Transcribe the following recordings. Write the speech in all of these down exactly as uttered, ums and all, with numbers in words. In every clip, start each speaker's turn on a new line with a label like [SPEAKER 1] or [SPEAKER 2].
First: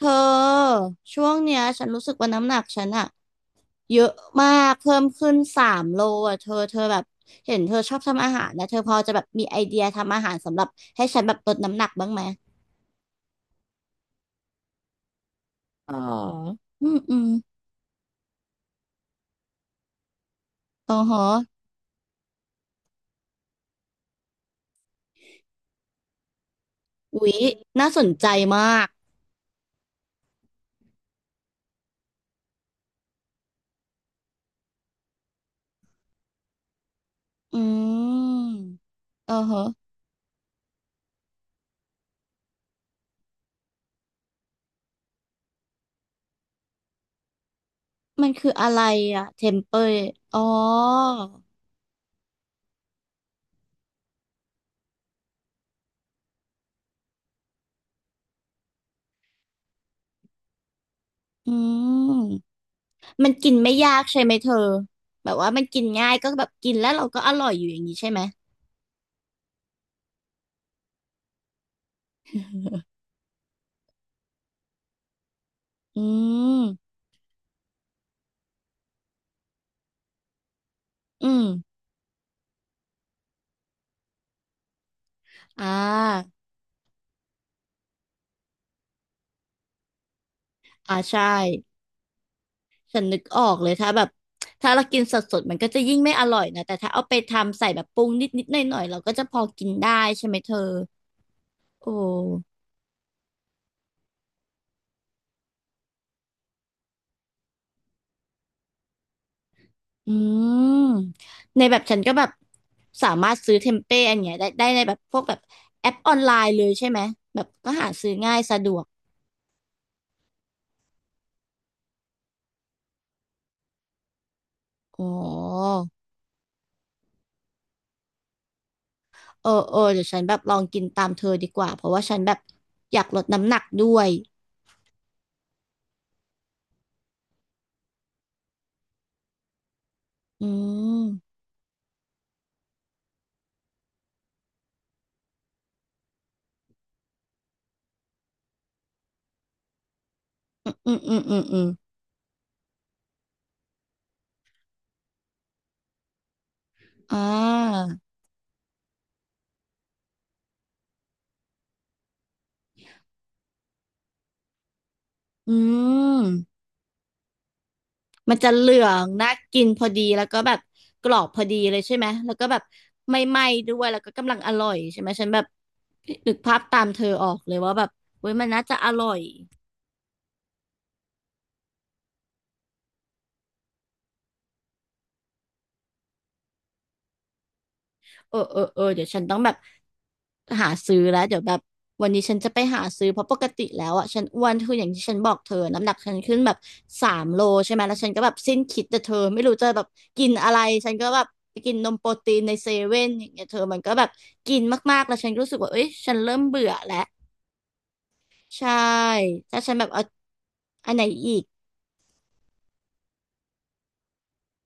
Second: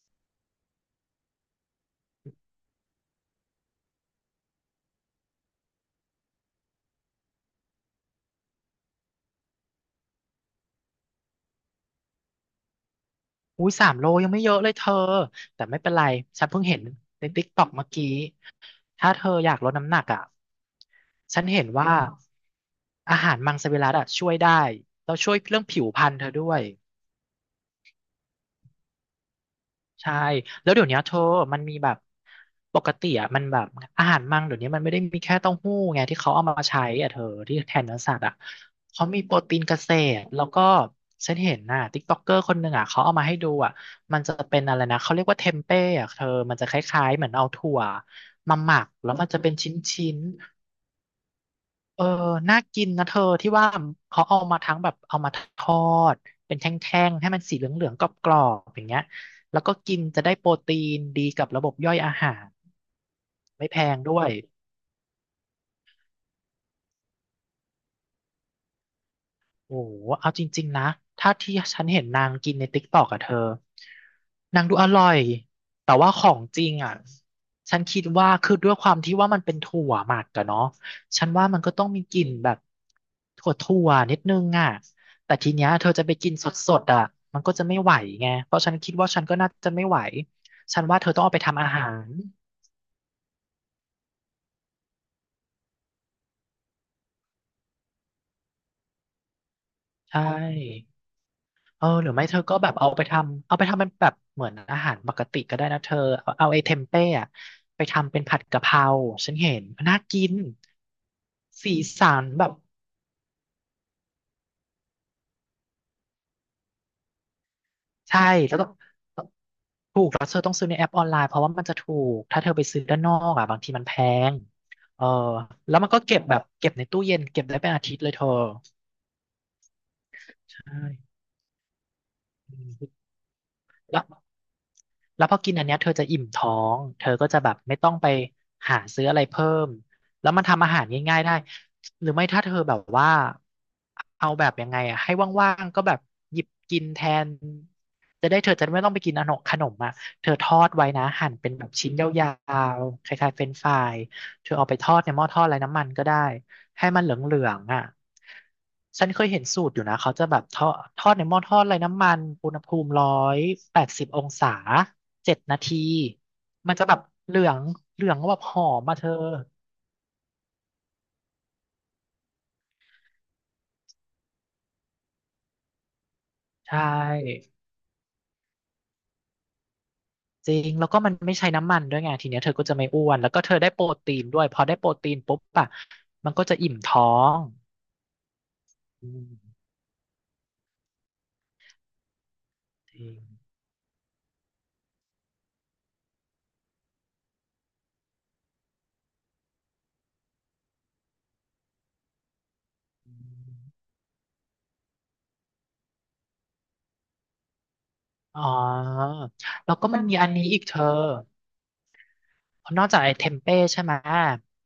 [SPEAKER 1] เธอช่วงเนี้ยฉันรู้สึกว่าน้ำหนักฉันอะเยอะมากเพิ่มขึ้นสามโลอะเธอเธอแบบเห็นเธอชอบทำอาหารนะเธอพอจะแบบมีไอเดียทำอาหารสำหรับให้ฉันแบบลดน้ำหนักบ้างไหม
[SPEAKER 2] อุ้ยสามโลยังไม่เยอะเลยเธอแต่ไม่เป็
[SPEAKER 1] อ๋
[SPEAKER 2] น
[SPEAKER 1] อ
[SPEAKER 2] ไรฉันเพิ่งเห็น
[SPEAKER 1] อืมอื
[SPEAKER 2] ใน
[SPEAKER 1] ม
[SPEAKER 2] ติ๊กต็อกเมื่อกี้ถ้าเธออยากลดน้ำหนักอ่ะ
[SPEAKER 1] อ๋อฮะ
[SPEAKER 2] ฉันเห็นว่าอาหารมังสวิรัติอ่ะช่วยได้แล้วช่วยเรื่องผิวพรรณเธอด้วย
[SPEAKER 1] อุ๊ยน่าสนใจมาก
[SPEAKER 2] ใช่แล้วเดี๋ยวเนี้ยเธอมันมีแบบปกติอ่ะมันแบบอาหารมังเดี๋ยวนี้มันไม่ได้มีแค่เต้าหู้ไงที่เขาเอามาใช้อ่ะเธอที่
[SPEAKER 1] อื
[SPEAKER 2] แทนเนื้อสัตว์อ่ะ
[SPEAKER 1] ม
[SPEAKER 2] เขามีโป
[SPEAKER 1] อ๋อ
[SPEAKER 2] รตี
[SPEAKER 1] ฮะ
[SPEAKER 2] นเกษตรแล้วก็ฉันเห็นน่ะติ๊กต็อกเกอร์คนหนึ่งอ่ะเขาเอามาให้ดูอ่ะมันจะเป็นอะไรนะเขาเรียกว่าเทมเป้อ่ะเธอมันจะคล้ายๆเหมือนเอาถั่ว
[SPEAKER 1] มันคือ
[SPEAKER 2] มา
[SPEAKER 1] อะ
[SPEAKER 2] หมั
[SPEAKER 1] ไร
[SPEAKER 2] กแล้ว
[SPEAKER 1] อะ
[SPEAKER 2] มันจะ
[SPEAKER 1] เท
[SPEAKER 2] เป็น
[SPEAKER 1] ม
[SPEAKER 2] ชิ
[SPEAKER 1] เปย
[SPEAKER 2] ้นๆ
[SPEAKER 1] อ๋อ
[SPEAKER 2] เออน่ากินนะเธอที่ว่าเขาเอามาทั้งแบบเอามาทอดเป็นแท่งๆให้มันสีเหลืองๆกรอบๆอย่างเงี้ยแล้วก็กินจะได้โปรตีนดีกับ
[SPEAKER 1] อื
[SPEAKER 2] ระบบย่อยอา
[SPEAKER 1] ม
[SPEAKER 2] หาร
[SPEAKER 1] มันกิน
[SPEAKER 2] ไม่
[SPEAKER 1] ไม่
[SPEAKER 2] แพ
[SPEAKER 1] ยา
[SPEAKER 2] ง
[SPEAKER 1] ก
[SPEAKER 2] ด้
[SPEAKER 1] ใช่
[SPEAKER 2] วย
[SPEAKER 1] ไหมเธอแบบว่ามันกินง่ายก็แบบกินแล้วเราก็อร่อยอยู่อย่างนี้ใช่ไหม
[SPEAKER 2] โอ้โหเอาจริงๆนะถ้าที่ฉันเห็นนางกินในติ๊กตอกอะเธอนางดูอร่อยแต่
[SPEAKER 1] อื
[SPEAKER 2] ว่าของจริง
[SPEAKER 1] ม
[SPEAKER 2] อะฉันคิดว่าคือด้วยความที่ว่ามันเป็นถั่วหมักอะเนาะฉั
[SPEAKER 1] อื
[SPEAKER 2] น
[SPEAKER 1] ม
[SPEAKER 2] ว่ามันก็ต้องมีกลิ่นแบบถั่วถั่วนิดนึงอะแต่ที
[SPEAKER 1] อ่
[SPEAKER 2] เนี้ยเธอจะไป
[SPEAKER 1] า
[SPEAKER 2] กินสดๆอะมันก็จะไม่ไหวไงเพราะฉันคิดว่าฉันก็น่าจะไม่ไหวฉัน
[SPEAKER 1] อ่า
[SPEAKER 2] ว่าเธอต้อ
[SPEAKER 1] ใช่
[SPEAKER 2] งเอาไปทำอาหาร
[SPEAKER 1] ฉันนึกออกเลยถ้าแบบถ้าเรากินสดๆมันก็จะยิ่งไม่อร่อยนะแต่ถ้าเอาไปทำใส่แบบปรุงนิดๆหน่อยๆเราก็จะพอกินได้
[SPEAKER 2] ใช
[SPEAKER 1] ใช่ไหมเธอ
[SPEAKER 2] ่ เอ
[SPEAKER 1] โอ
[SPEAKER 2] อหรือไม่เธอก็
[SPEAKER 1] ้
[SPEAKER 2] แบบเอาไปทำเอาไปทำเป็นแบบเหมือนอาหารปกติก็ได้นะเธอ เอาเอาไอ้เทมเป้อะไปทำเป็นผัดกะเพราฉันเห็นน่า
[SPEAKER 1] อื
[SPEAKER 2] กิน
[SPEAKER 1] มในแบ
[SPEAKER 2] สี
[SPEAKER 1] บฉันก็
[SPEAKER 2] สั
[SPEAKER 1] แบ
[SPEAKER 2] น
[SPEAKER 1] บ
[SPEAKER 2] แบบ
[SPEAKER 1] สามารถซื้อเทมเป้อันเนี้ยได้ได้ในแบบพวกแบบแอปออนไลน์เลยใช่ไหมแบบก็หาซื้อ
[SPEAKER 2] ใช่
[SPEAKER 1] ง่าย
[SPEAKER 2] แล้
[SPEAKER 1] สะ
[SPEAKER 2] วก็
[SPEAKER 1] ดวก
[SPEAKER 2] ถูกแล้วเธอต้องซื้อในแอปออนไลน์เพราะว่ามันจะถูกถ้าเธอไปซื้อด้านนอกอ่ะบางทีมันแพงเอ
[SPEAKER 1] อ๋
[SPEAKER 2] อ
[SPEAKER 1] อ
[SPEAKER 2] แล้วมันก็เก็บแบบเก็บในตู้เย็นเก็บได้เป็นอาทิตย์เลยเธอ
[SPEAKER 1] เออเออเดี๋ยวฉันแบบล
[SPEAKER 2] ใช
[SPEAKER 1] องกิ
[SPEAKER 2] ่
[SPEAKER 1] นตามเธอดีกว่าเพราะว่าฉันแบบ
[SPEAKER 2] อื
[SPEAKER 1] อยาก
[SPEAKER 2] ม
[SPEAKER 1] ลดน้ำหนักด้
[SPEAKER 2] แล้
[SPEAKER 1] ว
[SPEAKER 2] ว
[SPEAKER 1] ย
[SPEAKER 2] แล้วพอกินอันเนี้ยเธอจะอิ่มท้อง เธอก็จะแบบไม่ต้องไปหาซื้ออะไรเพิ่มแล้วมั
[SPEAKER 1] อื
[SPEAKER 2] นทำอาหารง่ายๆได้
[SPEAKER 1] ม
[SPEAKER 2] หรือไม่ถ้าเธอแบบว่าเอาแบบยังไงอะให้ว่างๆก็แบบหยิบกินแทนจะได้เธอจะไม่ต้องไปกินขนมขนมอ่ะเธอทอดไว้
[SPEAKER 1] อืม
[SPEAKER 2] นะ
[SPEAKER 1] อืม
[SPEAKER 2] หั่น
[SPEAKER 1] อืม
[SPEAKER 2] เป็น
[SPEAKER 1] อื
[SPEAKER 2] แบ
[SPEAKER 1] ม
[SPEAKER 2] บชิ้นยาวๆคล้ายๆเฟรนช์ฟรายเธอเอาไปทอดในหม้อทอดไร้น้ำมันก็ได้ ให้มันเห
[SPEAKER 1] อ่
[SPEAKER 2] ลืองๆอ่ะ
[SPEAKER 1] า
[SPEAKER 2] ฉันเคยเห็นสูตรอยู่นะเขาจะแบบทอดทอดในหม้อทอดไร้น้ำมันอุณหภูมิร้อยแปดสิบองศา เจ็ด
[SPEAKER 1] อื
[SPEAKER 2] นาที
[SPEAKER 1] ม
[SPEAKER 2] มันจะแบบเหลืองเหลือง
[SPEAKER 1] มั
[SPEAKER 2] แบ
[SPEAKER 1] น
[SPEAKER 2] บ
[SPEAKER 1] จะ
[SPEAKER 2] หอ
[SPEAKER 1] เหลื
[SPEAKER 2] ม
[SPEAKER 1] อ
[SPEAKER 2] มาเธ
[SPEAKER 1] ง
[SPEAKER 2] อ
[SPEAKER 1] น่ากินพอดีแล้วก็แบบกรอบพอดีเลยใช่ไหมแล้วก็แบบไม่ไหม้ด้วยแล้วก็กำลังอร่อยใช่ไหมฉันแบบนึกภาพ
[SPEAKER 2] ใช่
[SPEAKER 1] ตามเธอออกเลยว่าแบบเว้ยมันน่าจะอร่อย
[SPEAKER 2] จริงแล้วก็มันไม่ใช้น้ำมันด้วยไงทีเนี้ยเธอก็จะไม่อ้วนแล้วก็เธอได้โปรตีนด้วยพอได้โปรตีนปุ๊บอะมันก็จะอิ่มท้อง
[SPEAKER 1] เออเออเออเดี๋ย
[SPEAKER 2] อื
[SPEAKER 1] วฉันต้องแบบ
[SPEAKER 2] ม
[SPEAKER 1] หาซื้อแล้วเดี๋ยวแบบวันนี้ฉันจะไปหา
[SPEAKER 2] จ
[SPEAKER 1] ซื้
[SPEAKER 2] ริ
[SPEAKER 1] อเพ
[SPEAKER 2] ง
[SPEAKER 1] ราะปกติแล้วอ่ะฉันอ้วนคืออย่างที่ฉันบอกเธอน้ำหนักฉันขึ้นแบบสามโลใช่ไหมแล้วฉันก็แบบสิ้นคิดแต่เธอไม่รู้จะแบบกินอะไรฉันก็แบบไปกินนมโปรตีนในเซเว่นอย่างเงี้ยเธอมันก็แบบกินมากๆแล้วฉันก็รู้สึกว่าเอ้ยฉันเริ่มเบื่อแล้ว
[SPEAKER 2] อ๋อ
[SPEAKER 1] ใช่ถ้าฉั
[SPEAKER 2] แล้
[SPEAKER 1] น
[SPEAKER 2] ว
[SPEAKER 1] แบ
[SPEAKER 2] ก็
[SPEAKER 1] บ
[SPEAKER 2] มั
[SPEAKER 1] เอา
[SPEAKER 2] นมีอันนี้อีกเธอ
[SPEAKER 1] อันไหนอีก
[SPEAKER 2] นอกจากไอ้เทมเป้ใช่ไหม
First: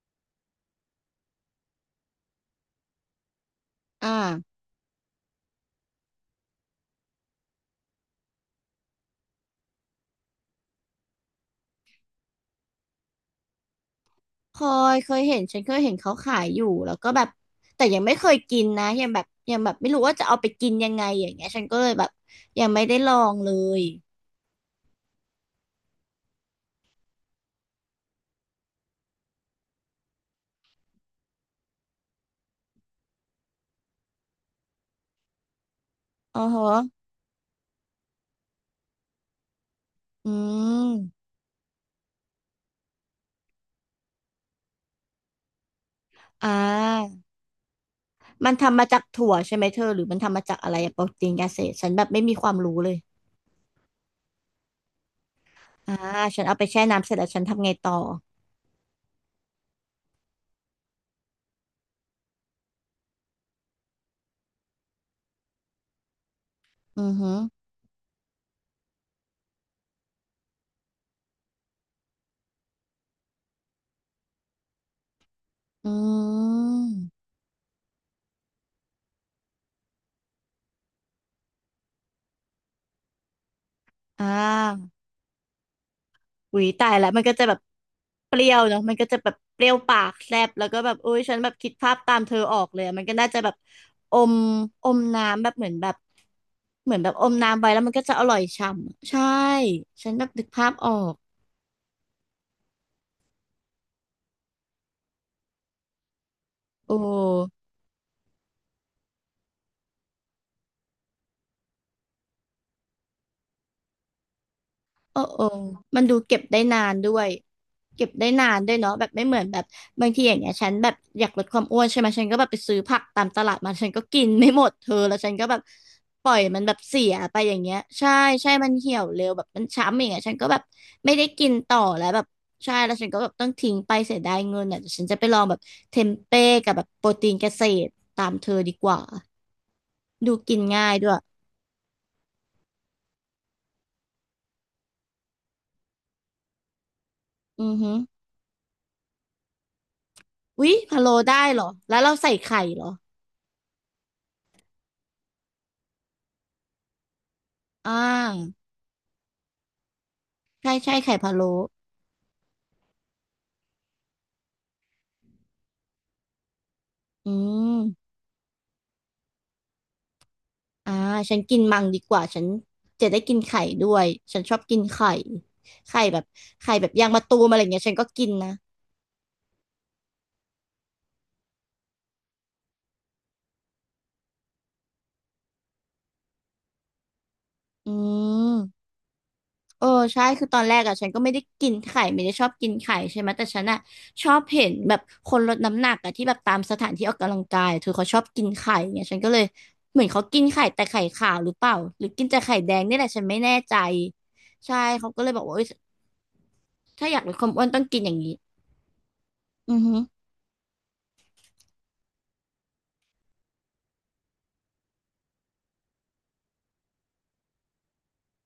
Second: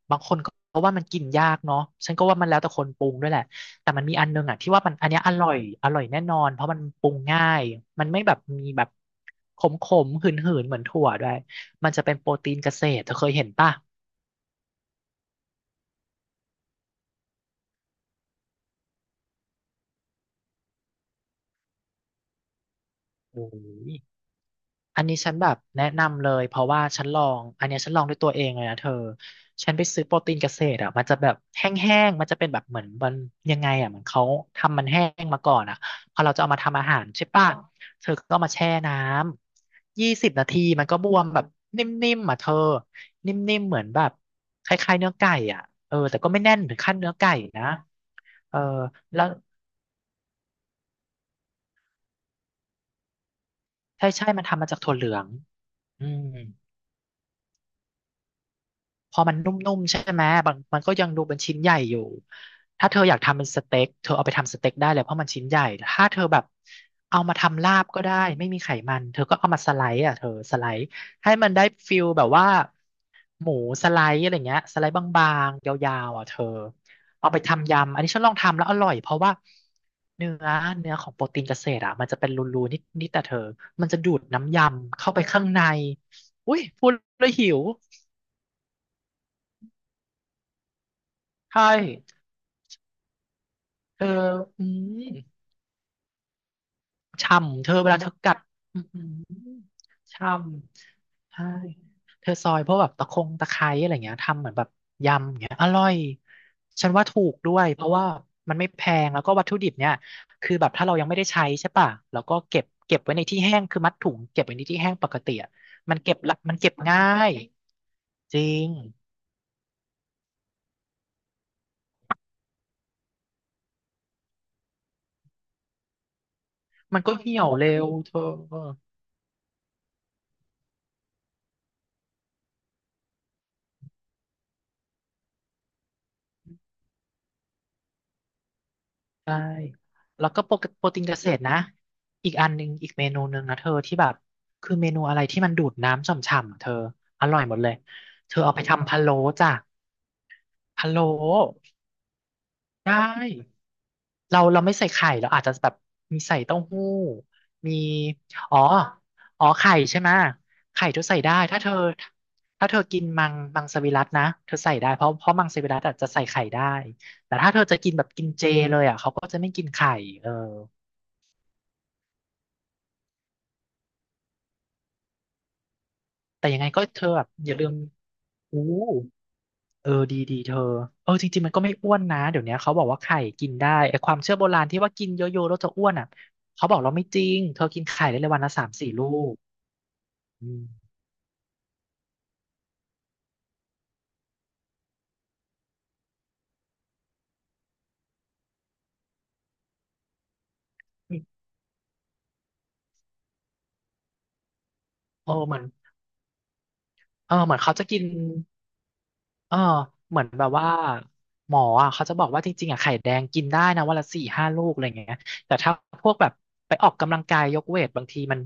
[SPEAKER 2] บางคนก็ว่ามันกินยากเนาะฉันก็ว่ามันแล้วแต่คนปรุงด้วยแหละแต่มั
[SPEAKER 1] อ
[SPEAKER 2] นมีอันนึง
[SPEAKER 1] ่า
[SPEAKER 2] อ่ะที่ว่ามันอันเนี้ยอร่อยอร่อยแน่นอนเพราะมันปรุงง่ายมันไม่แบบมีแบบขมขมหืนหืนๆเหมือนถั่วด้วยมันจะเป็นโปรตีนเกษตรเธอเคยเห็นป่ะ
[SPEAKER 1] เคยเคยเห็นฉันเคยเห็นเขาขายอยู่แล้วก็แบบแต่ยังไม่เคยกินนะยังแบบยังแบบไม่รู้ว่าจะเอาไปกินยังไงอย่างเงี้ยฉันก็เลยแบบยังไม่ได้ลอง
[SPEAKER 2] โอ้
[SPEAKER 1] เลย
[SPEAKER 2] ย อันนี้ฉันแบบแนะนำเลยเพราะว่าฉันลองอันเนี้ยฉันลองด้วยตัวเองเลยนะเธอฉันไปซื้อโปรตีนเกษตรอ่ะมันจะแบบแห้งๆมันจะเป็นแบบเหมือนมันยังไงอ่ะเหมือนเขาทำมันแห้งมาก่อนอ่ะพอเรา
[SPEAKER 1] อ๋
[SPEAKER 2] จะ
[SPEAKER 1] อ
[SPEAKER 2] เอามา
[SPEAKER 1] ฮะ
[SPEAKER 2] ทำอาหารใช่ป่ะเธอก็มาแช่น้ำยี่สิ
[SPEAKER 1] อื
[SPEAKER 2] บนาทีมันก็บว
[SPEAKER 1] ม
[SPEAKER 2] มแบบนิ่มๆอ่ะเธอนิ่มๆเหมือนแบบคล้ายๆเนื้อไก่อ่ะเออแต่ก็ไม่
[SPEAKER 1] อ่
[SPEAKER 2] แน่นถึงขั้นเนื้
[SPEAKER 1] า
[SPEAKER 2] อไก่นะ
[SPEAKER 1] มัน
[SPEAKER 2] เออ
[SPEAKER 1] ทำมาจาก
[SPEAKER 2] แล้ว
[SPEAKER 1] ถั่วใช่ไหมเธอหรือมันทำมาจากอะไรอะโปรตีนเกษตรฉันแบบไม่มีความรู้เลย
[SPEAKER 2] ใช่ใช่มันทำมาจากถั่วเหลือง
[SPEAKER 1] อ่า
[SPEAKER 2] อืม
[SPEAKER 1] ฉันเอาไปแช่น้ำเสร็จแล้วฉันทำไงต่อ
[SPEAKER 2] พอมันนุ่มๆใช่ไหมบางมันก็ยังดูเป็นชิ้นใหญ่อยู่ถ้าเธออยากทำเป็นสเต็กเธอเอาไปทำสเต็กได้เลยเพราะมันชิ้นใหญ่ถ้าเธอแบบ
[SPEAKER 1] อือ
[SPEAKER 2] เอา
[SPEAKER 1] ฮึ
[SPEAKER 2] มาทำลาบก็ได้ไม่มีไขมันเธอก็เอามาสไลด์อ่ะเธอสไลด์ให้มันได้ฟิลแบบว่าหมูสไลด์อะไรเงี้ยสไลด์บางๆ
[SPEAKER 1] อื
[SPEAKER 2] ยาวๆอ่ะเธอ
[SPEAKER 1] ม
[SPEAKER 2] เอาไปทำยำอันนี้ฉันลองทำแล้วอร่อยเพราะว่าเนื้อเนื้อของโปรตีนเกษตรอ่ะมันจะเป็นรูๆนิดๆแต่เธอมันจะดูด
[SPEAKER 1] อ่
[SPEAKER 2] น้ำย
[SPEAKER 1] า
[SPEAKER 2] ำเข้าไปข้างในอุ้
[SPEAKER 1] อุ๊
[SPEAKER 2] ย
[SPEAKER 1] ย
[SPEAKER 2] พู
[SPEAKER 1] ตา
[SPEAKER 2] ด
[SPEAKER 1] ยแล้วมัน
[SPEAKER 2] แล้ว
[SPEAKER 1] ก็จะ
[SPEAKER 2] หิ
[SPEAKER 1] แบบ
[SPEAKER 2] ว
[SPEAKER 1] เปรี้ยวเนาะมันก็จะแบบเปรี้ยวปากแซบแล้วก็แบบอุ้ยฉันแบบ
[SPEAKER 2] ใช่
[SPEAKER 1] คิดภาพตามเธอออกเลยอะมันก็น่าจะแบบ
[SPEAKER 2] เธอ
[SPEAKER 1] อม
[SPEAKER 2] อื
[SPEAKER 1] อม
[SPEAKER 2] ม
[SPEAKER 1] น้ำแบบเหมือนแบบเหมือนแบบอมน้ำ
[SPEAKER 2] ช่ำ
[SPEAKER 1] ไว้
[SPEAKER 2] เธอ
[SPEAKER 1] แล้ว
[SPEAKER 2] เว
[SPEAKER 1] มัน
[SPEAKER 2] ลา
[SPEAKER 1] ก็
[SPEAKER 2] เธอ
[SPEAKER 1] จะอ
[SPEAKER 2] กั
[SPEAKER 1] ร่อ
[SPEAKER 2] ด
[SPEAKER 1] ยฉ่
[SPEAKER 2] อื
[SPEAKER 1] ำ
[SPEAKER 2] ม
[SPEAKER 1] ใช่ฉันแบ
[SPEAKER 2] ช่
[SPEAKER 1] บนึกภาพออก
[SPEAKER 2] ำ ใช่ เธอซอยพวกแบบตะคงตะไคร้อะไรเงี้ยทำเหมือนแบบยำอย่างเงี้ยอร่อยฉั
[SPEAKER 1] โอ
[SPEAKER 2] นว่าถูกด้
[SPEAKER 1] ้
[SPEAKER 2] วยเพราะว่ามันไม่แพงแล้วก็วัตถุดิบเนี่ยคือแบบถ้าเรายังไม่ได้ใช้ใช่ป่ะแล้วก็เก็บเก็บไว้ในที่แห้งคือมัดถุงเก็บไว้ในที่แห้งปก
[SPEAKER 1] เออ
[SPEAKER 2] ติ
[SPEAKER 1] เออ
[SPEAKER 2] อะมัน
[SPEAKER 1] มัน
[SPEAKER 2] เก็
[SPEAKER 1] ดู
[SPEAKER 2] บละ
[SPEAKER 1] เก็บ
[SPEAKER 2] มัน
[SPEAKER 1] ได้
[SPEAKER 2] เก็บ
[SPEAKER 1] นาน
[SPEAKER 2] ง่า
[SPEAKER 1] ด้วย
[SPEAKER 2] ย
[SPEAKER 1] เก็บได้
[SPEAKER 2] จ
[SPEAKER 1] นา
[SPEAKER 2] ริ
[SPEAKER 1] น
[SPEAKER 2] ง
[SPEAKER 1] ด้วยเนาะแบบไม่เหมือนแบบบางทีอย่างเงี้ยฉันแบบอยากลดความอ้วนใช่ไหม ฉันก็แบบไปซื้อผักตามตลาดมา ฉันก็กินไม่หมดเธอแล้วฉันก็แบบปล่อยมันแบบ
[SPEAKER 2] มั
[SPEAKER 1] เสี
[SPEAKER 2] นก็
[SPEAKER 1] ยไป
[SPEAKER 2] เหี่ย
[SPEAKER 1] อ
[SPEAKER 2] ว
[SPEAKER 1] ย่าง
[SPEAKER 2] เร็
[SPEAKER 1] เงี้ย
[SPEAKER 2] ว
[SPEAKER 1] ใช่
[SPEAKER 2] เธอ
[SPEAKER 1] ใช่ มันเหี่ยวเร็วแบบมันช้ำอย่างเงี้ยฉันก็แบบไม่ได้กินต่อแล้วแบบใช่แล้วฉันก็แบบต้องทิ้งไปเสียดายเงินอ่ะเดี๋ยวฉันจะไปลองแบบเทมเป้กับแบบโปรตีนเกษตรตามเธอดีกว่า
[SPEAKER 2] ใช่แล้ว
[SPEAKER 1] ดู
[SPEAKER 2] ก็โปร
[SPEAKER 1] กิน
[SPEAKER 2] โป
[SPEAKER 1] ง่า
[SPEAKER 2] ร
[SPEAKER 1] ย
[SPEAKER 2] ตีน
[SPEAKER 1] ด้ว
[SPEAKER 2] เก
[SPEAKER 1] ย
[SPEAKER 2] ษตรนะอีกอันหนึ่งอีกเมนูหนึ่งนะเธอที่แบบคือเมนูอะไรที่มันดูดน้ำฉ่ำๆอะเธออร่อยหมดเล
[SPEAKER 1] อื
[SPEAKER 2] ย
[SPEAKER 1] อฮึ
[SPEAKER 2] เธอเอาไปทำพะโล้จ้ะ
[SPEAKER 1] อุ๊ย
[SPEAKER 2] พะ
[SPEAKER 1] พะ
[SPEAKER 2] โล้
[SPEAKER 1] โล้ได้เหรอแล้วเราใส่ไข่เหรอ
[SPEAKER 2] ได้เราเราไม่ใส่ไข่เราอาจจะแบบมีใส่เต้าหู้มี
[SPEAKER 1] อ่า
[SPEAKER 2] อ๋ออ๋อไข่ใช่ไหมะ
[SPEAKER 1] ใช่
[SPEAKER 2] ไข่
[SPEAKER 1] ใช่
[SPEAKER 2] เธอ
[SPEAKER 1] ไข่
[SPEAKER 2] ใส่
[SPEAKER 1] พะ
[SPEAKER 2] ได้
[SPEAKER 1] โล้
[SPEAKER 2] ถ้าเธอถ้าเธอกินมังมังสวิรัตินะเธอใส่ได้เพราะเพราะมังสวิรัติอะจะใส่ไข่ได้
[SPEAKER 1] อืม
[SPEAKER 2] เจเลย
[SPEAKER 1] อ่าฉันกินมังดีกว่า ฉันจะได้กินไข่ด้วย ฉันชอบกินไข่ ไข่แบบ
[SPEAKER 2] แต่ยังไง
[SPEAKER 1] ไข่
[SPEAKER 2] ก็
[SPEAKER 1] แบบ
[SPEAKER 2] เธ
[SPEAKER 1] ยา
[SPEAKER 2] อ
[SPEAKER 1] งมะ
[SPEAKER 2] แบบ
[SPEAKER 1] ตูม
[SPEAKER 2] อ
[SPEAKER 1] อะ
[SPEAKER 2] ย่า
[SPEAKER 1] ไร
[SPEAKER 2] ลืม
[SPEAKER 1] เงี้ยฉันก็กินนะ
[SPEAKER 2] อู้เออดีดีเธอเออจริงๆมันก็ไม่อ้วนนะเดี๋ยวเนี้ยเขาบอกว่าไข่กินได้ไอ้ความเชื่อโบราณที่ว่ากินเยอะๆแล้วจะอ้วนอ่ะเขาบอกเราไม่จริงเธอกิน
[SPEAKER 1] อื
[SPEAKER 2] ไข่ได้เลยวันละ
[SPEAKER 1] ม
[SPEAKER 2] สามสี่ลูก
[SPEAKER 1] เออใช่คือ
[SPEAKER 2] อื
[SPEAKER 1] ตอ
[SPEAKER 2] ม
[SPEAKER 1] นแรกอ่ะฉันก็ไม่ได้กินไข่ไม่ได้ชอบกินไข่ใช่ไหมแต่ฉันอ่ะชอบเห็นแบบคนลดน้ำหนักอ่ะที่แบบตามสถานที่ออกกำลังกายเธอเขาชอบกินไข่เงียฉันก็เลยเหมือนเขากินไข่แต่ไข่ขาวหรือเปล่าหรือกินแต่ไข่แดงนี่แหละฉันไม่แน่ใจใช่เขาก็เล
[SPEAKER 2] เอ
[SPEAKER 1] ย
[SPEAKER 2] อ
[SPEAKER 1] บอกว่า
[SPEAKER 2] เหมือ
[SPEAKER 1] เอ้
[SPEAKER 2] น
[SPEAKER 1] ยถ้าอยากล
[SPEAKER 2] เอ
[SPEAKER 1] ด
[SPEAKER 2] อ
[SPEAKER 1] ควา
[SPEAKER 2] เห
[SPEAKER 1] ม
[SPEAKER 2] มือน
[SPEAKER 1] อ้วน
[SPEAKER 2] เขา
[SPEAKER 1] ต้อ
[SPEAKER 2] จะ
[SPEAKER 1] งกิ
[SPEAKER 2] กิ
[SPEAKER 1] น
[SPEAKER 2] น
[SPEAKER 1] อย่างนี้
[SPEAKER 2] เออ
[SPEAKER 1] อือฮึ
[SPEAKER 2] เหมือนแบบว่าหมออ่ะเขาจะบอกว่าจริงๆอ่ะไข่แดงกินได้นะวันละสี่ห้าลูกอะไรอย่างเงี้ยแต่ถ้าพวกแบบไปออกกำลังกายยกเวทบางทีมัน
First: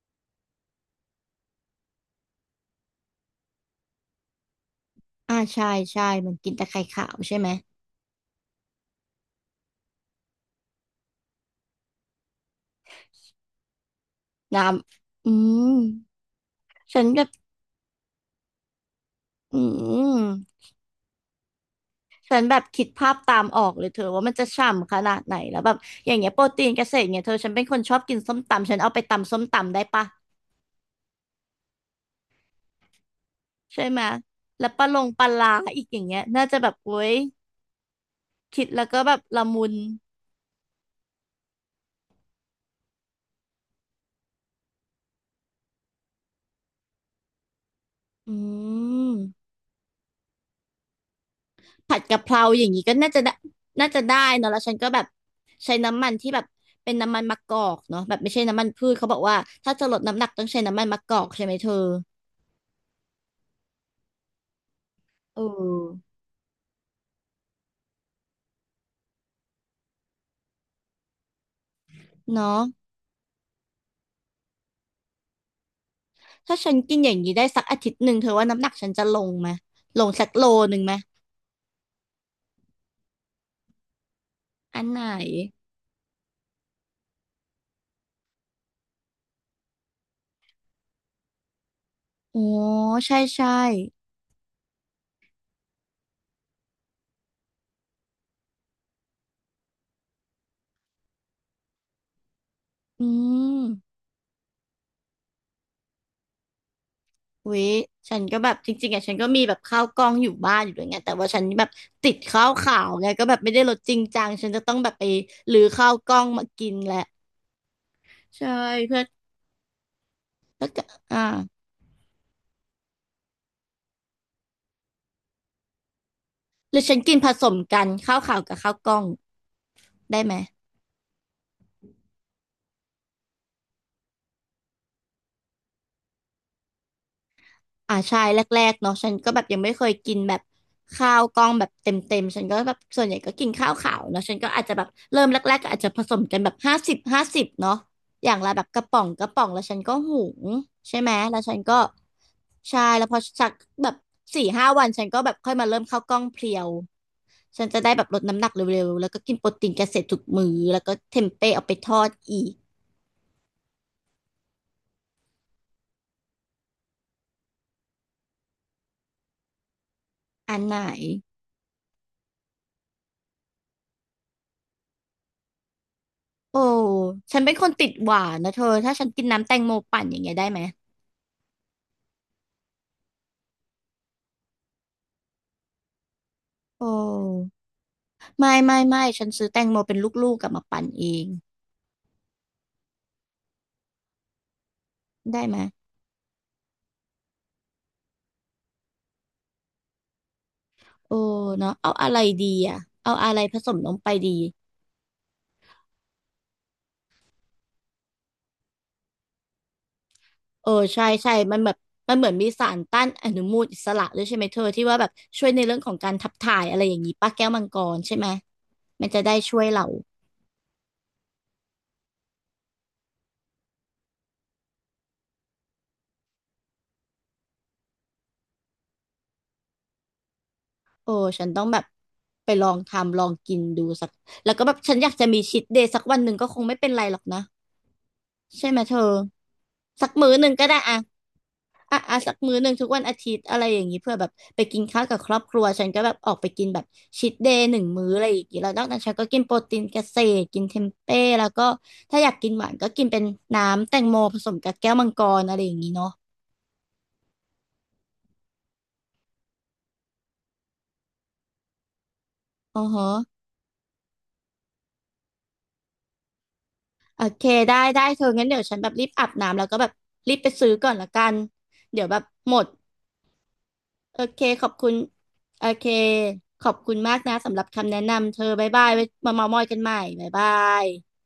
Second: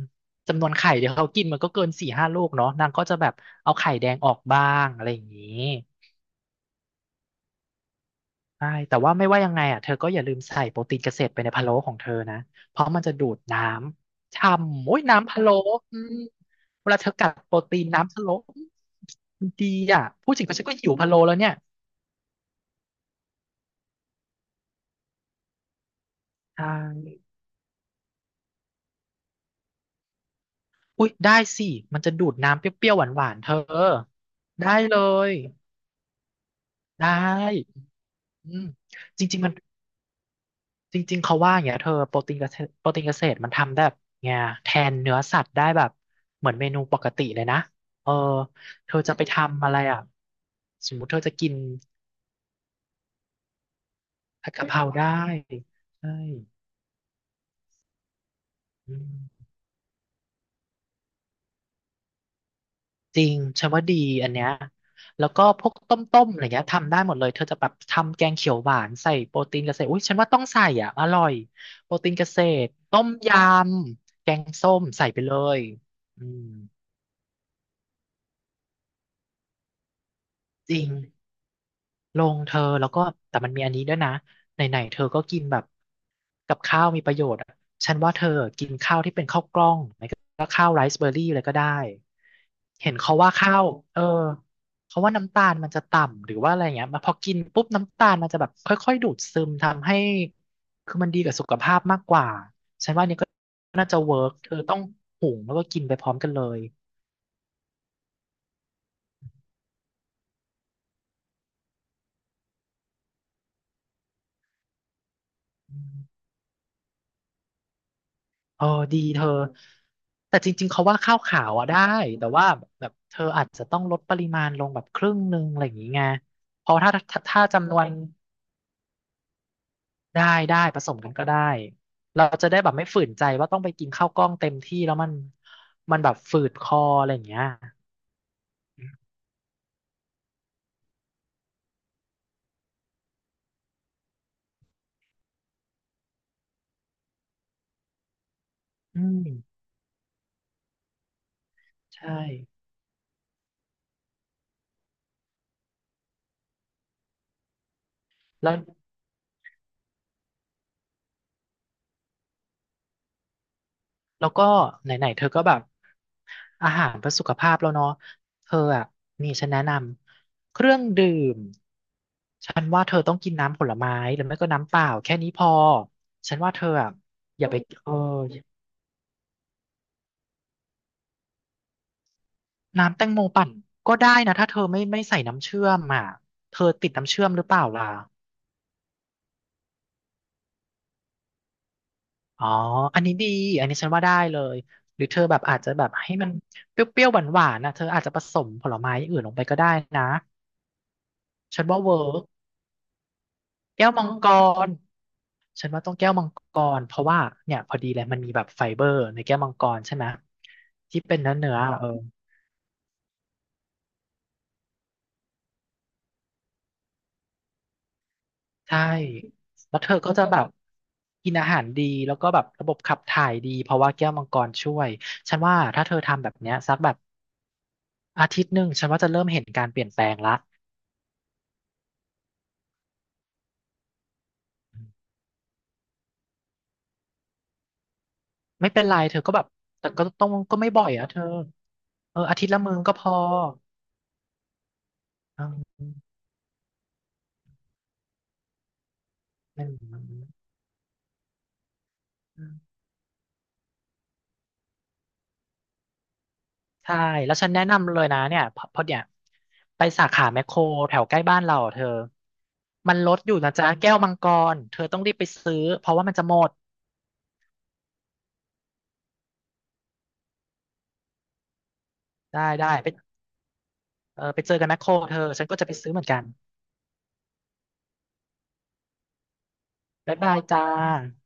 [SPEAKER 2] จำนวนไข่เดี๋ยวเขากินมันก็เกินสี่ห้าลูกเนาะนางก็จะแบบเอาไข่แดงออกบ้างอะไรอย่าง
[SPEAKER 1] อ่า
[SPEAKER 2] งี้
[SPEAKER 1] ใช่ใช่มันกินแต่ไข่ขาวใช่ไหม
[SPEAKER 2] ใช่แต่ว่าไม่ว่ายังไงอ่ะเธอก็อย่าลืมใส่โปรตีนเกษตรไปในพะโล้ของเธอนะเพราะมันจะดูดน้ำช่
[SPEAKER 1] น้
[SPEAKER 2] ำโอ้ย
[SPEAKER 1] ำอื
[SPEAKER 2] น้ำพะโล้
[SPEAKER 1] ม
[SPEAKER 2] อืมเวลา
[SPEAKER 1] ฉัน
[SPEAKER 2] เธอ
[SPEAKER 1] แบ
[SPEAKER 2] กั
[SPEAKER 1] บ
[SPEAKER 2] ดโปรตีนน้ำพะโล้อืมมัน
[SPEAKER 1] อื
[SPEAKER 2] ดีอ่ะ
[SPEAKER 1] ม
[SPEAKER 2] พูดถึงก็ฉันก็หิวพะโล้แล้วเนี่ย
[SPEAKER 1] ฉันแบบคิดภาพตามออกเลยเธอว่ามันจะฉ่ำขนาดไหนแล้วแบบอย่างเงี้ยโปร
[SPEAKER 2] ใช
[SPEAKER 1] ตีนเกษตรเนี่
[SPEAKER 2] ่
[SPEAKER 1] ยเธอฉันเป็นคนชอบกินส้มตำฉันเอาไปตำส้มตำได้ปะ
[SPEAKER 2] อุ้ยได้สิมันจะดูดน้ำเปรี้ยวๆหวานๆเธ
[SPEAKER 1] ใช่
[SPEAKER 2] อ
[SPEAKER 1] ไหมแล้ว
[SPEAKER 2] ได้
[SPEAKER 1] ปลาล
[SPEAKER 2] เล
[SPEAKER 1] งปลา
[SPEAKER 2] ย
[SPEAKER 1] ลาอีกอย่างเงี้ยน่าจะแบบโอ๊
[SPEAKER 2] ได้
[SPEAKER 1] ย
[SPEAKER 2] อื
[SPEAKER 1] คิ
[SPEAKER 2] ม
[SPEAKER 1] ดแล้วก็แบบ
[SPEAKER 2] จริง
[SPEAKER 1] ละ
[SPEAKER 2] ๆมัน
[SPEAKER 1] มุน
[SPEAKER 2] จริงๆเขาว่าอย่างเงี้ยเธอโปรตีนเกษตรโปรตีนเกษตรมันทำได้แบบเงี้ยแทนเนื้อสัตว์ได้แบบเหมือนเมนูปกติเลยนะเออ
[SPEAKER 1] อื
[SPEAKER 2] เธอจะไป
[SPEAKER 1] ม
[SPEAKER 2] ทำอะไรอ่ะสมมุติเธอจะกิน
[SPEAKER 1] ผัดกะเพราอย่างนี้ก็น่าจะได้น่าจะได้เนอะ
[SPEAKER 2] ผัด
[SPEAKER 1] แล้ว
[SPEAKER 2] กะ
[SPEAKER 1] ฉั
[SPEAKER 2] เพ
[SPEAKER 1] น
[SPEAKER 2] รา
[SPEAKER 1] ก็แบบ
[SPEAKER 2] ได้
[SPEAKER 1] ใช้น้ำมั
[SPEAKER 2] ใช่
[SPEAKER 1] นที่แบบเป็นน้ำมันมะกอกเนาะแบบไม่ใช่น้ำมันพืช
[SPEAKER 2] อื
[SPEAKER 1] เขาบอกว่า
[SPEAKER 2] ม
[SPEAKER 1] ถ้าจะลดน้ำหนักต้องใช้น้ำมันมะกอกใช่ไหมเธอ
[SPEAKER 2] จริงฉันว่าดีอันเนี้ยแล้ว
[SPEAKER 1] เอ
[SPEAKER 2] ก็พวกต
[SPEAKER 1] อ
[SPEAKER 2] ้มๆอะไรเงี้ยทำได้หมดเลยเธอจะแบบทำแกงเขียวหวานใส่โปรตีนเกษตรอุ้ยฉันว่าต้องใส่อ่ะอร่อยโปรตีนเกษ
[SPEAKER 1] เนาะ
[SPEAKER 2] ตรต้มยำแกงส้มใส่ไปเลยอืม
[SPEAKER 1] ถ้าฉันกินอย่างนี้ได้สักอาทิตย์หนึ่งเธอว่าน้ำหนักฉันจะลงไหมลงสักโล
[SPEAKER 2] จ
[SPEAKER 1] หนึ่ง
[SPEAKER 2] ริง
[SPEAKER 1] ไหม
[SPEAKER 2] ลงเธอแล้วก็แต่มันมีอันนี้ด้วยนะไหน
[SPEAKER 1] อัน
[SPEAKER 2] ๆเธ
[SPEAKER 1] ไหน
[SPEAKER 2] อก็กินแบบกับข้าวมีประโยชน์อะฉันว่าเธอที่เลยก็ได้
[SPEAKER 1] อ๋อ
[SPEAKER 2] เห็นเขา
[SPEAKER 1] ใช่
[SPEAKER 2] ว่า
[SPEAKER 1] ใช่
[SPEAKER 2] ข้าวเออเขาว่าน้ำตาลมันจะต่ำหรือว่าอะไรเงี้ยมาพอกินปุ๊บน้ำตาลมันจะแบบค่อยๆดูดซึมทำให้คือมันดีกับสุขภาพมากกว่าฉันว่า
[SPEAKER 1] อื
[SPEAKER 2] อันนี้ก็
[SPEAKER 1] ม
[SPEAKER 2] น่าจะเวิร์กเธอต้องหุงแล้วก็กินไปพร้อมกันเลย
[SPEAKER 1] อุ๊ยฉันก็แบบจริงๆอะฉันก็มีแบบข้าวกล้องอยู่บ้านอยู่ด้วยไงแต่ว่าฉันแบบติดข้าวขาวไงก็แบบไม่ได้ลดจริงจังฉันจะต้องแบบไปหรือข้าวกล้องมากินแหละใช่
[SPEAKER 2] เออ
[SPEAKER 1] เพื่
[SPEAKER 2] ดี
[SPEAKER 1] อ
[SPEAKER 2] เธอแต่จริ
[SPEAKER 1] แล้
[SPEAKER 2] ง
[SPEAKER 1] ว
[SPEAKER 2] ๆ
[SPEAKER 1] ก็
[SPEAKER 2] เขาว่าข้าว
[SPEAKER 1] อ่า
[SPEAKER 2] ขาวอ่ะได้แต่ว่าแบบเธออาจจะต้องลดปริมาณลงแบบครึ่งหนึ่งอะไรอย่างงี้ไงเพ
[SPEAKER 1] ห
[SPEAKER 2] ราะ
[SPEAKER 1] รือ
[SPEAKER 2] ถ้า
[SPEAKER 1] ฉันกิน
[SPEAKER 2] ถ้า
[SPEAKER 1] ผ
[SPEAKER 2] ถ้า
[SPEAKER 1] สม
[SPEAKER 2] จำน
[SPEAKER 1] กั
[SPEAKER 2] ว
[SPEAKER 1] น
[SPEAKER 2] น
[SPEAKER 1] ข้าวขาวกับข้าวกล้องได้
[SPEAKER 2] ได้
[SPEAKER 1] ไหม
[SPEAKER 2] ได้ผสมกันก็ได้เราจะได้แบบไม่ฝืนใจว่าต้องไปกินข้าวกล้องเต็มที่แล้วมันมันแบบฝืดคออะไรอย่างเงี้ย
[SPEAKER 1] อ่าใช่แรกๆเนาะฉันก็แบบยังไม่เคยกินแบบข้าวกล้องแบบเต็มๆฉันก็แบบส่วนใหญ่ก็กินข้าวขาวเนาะฉันก็อาจจะแบบเริ่มแรกๆก็อาจจะผสมกันแบบห้าสิบห้าสิบเนาะอย่างละแบบกระป๋
[SPEAKER 2] อื
[SPEAKER 1] องก
[SPEAKER 2] ม
[SPEAKER 1] ระป๋องแล้วฉันก็หุงใช่ไหมแล้วฉันก็
[SPEAKER 2] ใช่
[SPEAKER 1] ใช่แล้วพอสักแบบสี่ห้าวันฉันก็แบบค่อยมาเริ่มข้าวกล้องเพรียวฉันจะได้แบบลดน้ำหนั
[SPEAKER 2] แล้
[SPEAKER 1] ก
[SPEAKER 2] ว
[SPEAKER 1] เร็วๆแล้วก็กินโปรตีนเกษตรทุกมื้อแล้วก็เทมเป้เอาไปทอดอีก
[SPEAKER 2] แล้วก็ไหนๆเธอก็แบบอาหารเพื่อสุขภาพแล้วเนาะเธออ่ะนี่ฉันแนะนำ
[SPEAKER 1] อั
[SPEAKER 2] เค
[SPEAKER 1] น
[SPEAKER 2] รื่
[SPEAKER 1] ไหน
[SPEAKER 2] องดื่มฉันว่าเธอต้องกินน้ำผลไม้หรือไม่ก็น้ำเปล่าแค่นี้พอฉันว่า
[SPEAKER 1] โอ้
[SPEAKER 2] เธออ่ะ
[SPEAKER 1] ฉัน
[SPEAKER 2] อย่า
[SPEAKER 1] เป็น
[SPEAKER 2] ไป
[SPEAKER 1] คนติ
[SPEAKER 2] เอ
[SPEAKER 1] ด
[SPEAKER 2] อ
[SPEAKER 1] หวานนะเธอ ถ้าฉันกินน้ำแตงโมปั่นอย่างเงี้ยได้ไหม
[SPEAKER 2] น้ำแตงโมปั่นก็ได้นะถ้าเธอไม่ไม่ใส่น้ำเชื่อมอ่ะเธอ
[SPEAKER 1] โอ
[SPEAKER 2] ติดน้ำเชื่อมหรือ
[SPEAKER 1] ้
[SPEAKER 2] เปล่าล่ะ
[SPEAKER 1] ไม่ไม่ไม่ฉันซื้อแตงโมเป็นลูกๆกลับมาปั่นเอง
[SPEAKER 2] อ๋ออันนี้ดีอันนี้ฉันว่าได้เลยหรือเธอแบ
[SPEAKER 1] ได้
[SPEAKER 2] บ
[SPEAKER 1] ไห
[SPEAKER 2] อา
[SPEAKER 1] ม
[SPEAKER 2] จจะแบบให้มันเปรี้ยวๆหวานๆนะเธออาจจะผสมผลไม้อย่างอื่นลงไปก็ได้นะ
[SPEAKER 1] โอ้
[SPEAKER 2] ฉัน
[SPEAKER 1] เนาะ
[SPEAKER 2] ว่า
[SPEAKER 1] เอา
[SPEAKER 2] เวิ
[SPEAKER 1] อะไร
[SPEAKER 2] ร์ก
[SPEAKER 1] ดีอ่ะเอาอะไรผสม
[SPEAKER 2] แก้
[SPEAKER 1] ล
[SPEAKER 2] ว
[SPEAKER 1] ง
[SPEAKER 2] มั
[SPEAKER 1] ไป
[SPEAKER 2] งก
[SPEAKER 1] ดี
[SPEAKER 2] รฉันว่าต้องแก้วมังกรเพราะว่าเนี่ยพอดีเลยมันมีแบบไฟเบอร์ในแก้วมังกรใช่ไหม
[SPEAKER 1] เออ
[SPEAKER 2] ที่
[SPEAKER 1] ใช่
[SPEAKER 2] เป็น
[SPEAKER 1] ใช่
[SPEAKER 2] เนื้อเนื้
[SPEAKER 1] มั
[SPEAKER 2] อ
[SPEAKER 1] นแบบ
[SPEAKER 2] เออ
[SPEAKER 1] มันเหมือนมีสารต้านอนุมูลอิสระด้วยใช่ไหมเธอที่ว่าแบบช่วยในเรื่องของการขับถ่ายอะไรอย่างนี้ป้าแก้วมังกรใช่ไหม
[SPEAKER 2] ใช่
[SPEAKER 1] มันจะได้ช่วย
[SPEAKER 2] แล้ว
[SPEAKER 1] เรา
[SPEAKER 2] เธอก็จะแบบกินอาหารดีแล้วก็แบบระบบขับถ่ายดีเพราะว่าแก้วมังกรช่วยฉันว่าถ้าเธอทำแบบเนี้ยสักแบบอาทิตย์หนึ่งฉันว่าจะเริ่มเห็นการเปลี่ยนแปลงละ
[SPEAKER 1] โอ้ฉันต้องแบบไปลองทำลองกินดูสักแล้วก็แบบฉันอยากจะมีชีทเดย์สักวันหนึ่งก็คงไม่เป็นไรหรอกนะ ใช่
[SPEAKER 2] ไม่
[SPEAKER 1] ไหม
[SPEAKER 2] เป็น
[SPEAKER 1] เธ
[SPEAKER 2] ไร
[SPEAKER 1] อ
[SPEAKER 2] เธอก็แบบแต่ก็
[SPEAKER 1] สัก
[SPEAKER 2] ต้อ
[SPEAKER 1] มื้
[SPEAKER 2] ง
[SPEAKER 1] อหนึ่ง
[SPEAKER 2] ก็
[SPEAKER 1] ก็
[SPEAKER 2] ไม่
[SPEAKER 1] ได้
[SPEAKER 2] บ่อย
[SPEAKER 1] อะ
[SPEAKER 2] อะเธอ
[SPEAKER 1] อ่ะอ่ะ
[SPEAKER 2] เออ
[SPEAKER 1] สัก
[SPEAKER 2] อาทิตย์
[SPEAKER 1] มื้อ
[SPEAKER 2] ละ
[SPEAKER 1] หนึ่ง
[SPEAKER 2] มื้อ
[SPEAKER 1] ทุก
[SPEAKER 2] ก็
[SPEAKER 1] วั
[SPEAKER 2] พ
[SPEAKER 1] น
[SPEAKER 2] อ
[SPEAKER 1] อาทิตย์อะไรอย่างนี้เพื่อแบบไปกินข้าวกับครอบครัว
[SPEAKER 2] อ
[SPEAKER 1] ฉันก็แบบออกไปกินแบบชีทเดย์หนึ่งมื้ออะไรอย่างนี้แล้วนอกนั้นฉันก็กินโปรตีนเกษ
[SPEAKER 2] ื
[SPEAKER 1] ตรกินเทมเป้แล้วก็ถ้าอยากกินหวาน
[SPEAKER 2] ม
[SPEAKER 1] ก็กินเป็นน้ำแตงโมผสมกับแก้วมังกรอะไรอย่างนี้เนาะ
[SPEAKER 2] ใช่ แล้วฉันแนะนำเลยนะเนี่ยพอพอเนี่ยไปสาขาแมคโครแถวใกล้บ้านเราอะเธอ
[SPEAKER 1] อ๋อ
[SPEAKER 2] มัน
[SPEAKER 1] ฮะ
[SPEAKER 2] ลดอยู่นะจ๊ะแก้วมังกร เธอต้องรีบไปซื้อเพราะว่ามันจะหมด
[SPEAKER 1] โอเคได้ได้เธองั้นเดี๋ยวฉันแบบรีบอาบน้ำแล้วก็แบบรีบไปซื้อก่อนละกันเดี๋ยวแบบ
[SPEAKER 2] ได้
[SPEAKER 1] หมด
[SPEAKER 2] ได้ไป
[SPEAKER 1] โอ
[SPEAKER 2] เออ
[SPEAKER 1] เค
[SPEAKER 2] ไปเจอ
[SPEAKER 1] ข
[SPEAKER 2] กั
[SPEAKER 1] อ
[SPEAKER 2] น
[SPEAKER 1] บ
[SPEAKER 2] แมคโค
[SPEAKER 1] คุ
[SPEAKER 2] ร
[SPEAKER 1] ณ
[SPEAKER 2] เธอ ฉันก็
[SPEAKER 1] โอ
[SPEAKER 2] จะไป
[SPEAKER 1] เค
[SPEAKER 2] ซื้อเหมือนกัน
[SPEAKER 1] ขอบคุณมากนะสำหรับคำแนะนำเธอบ๊ายบายไว้มาเมามอยกันใหม่
[SPEAKER 2] บ๊าย
[SPEAKER 1] บ๊าย
[SPEAKER 2] บาย
[SPEAKER 1] บา
[SPEAKER 2] จ้า
[SPEAKER 1] ย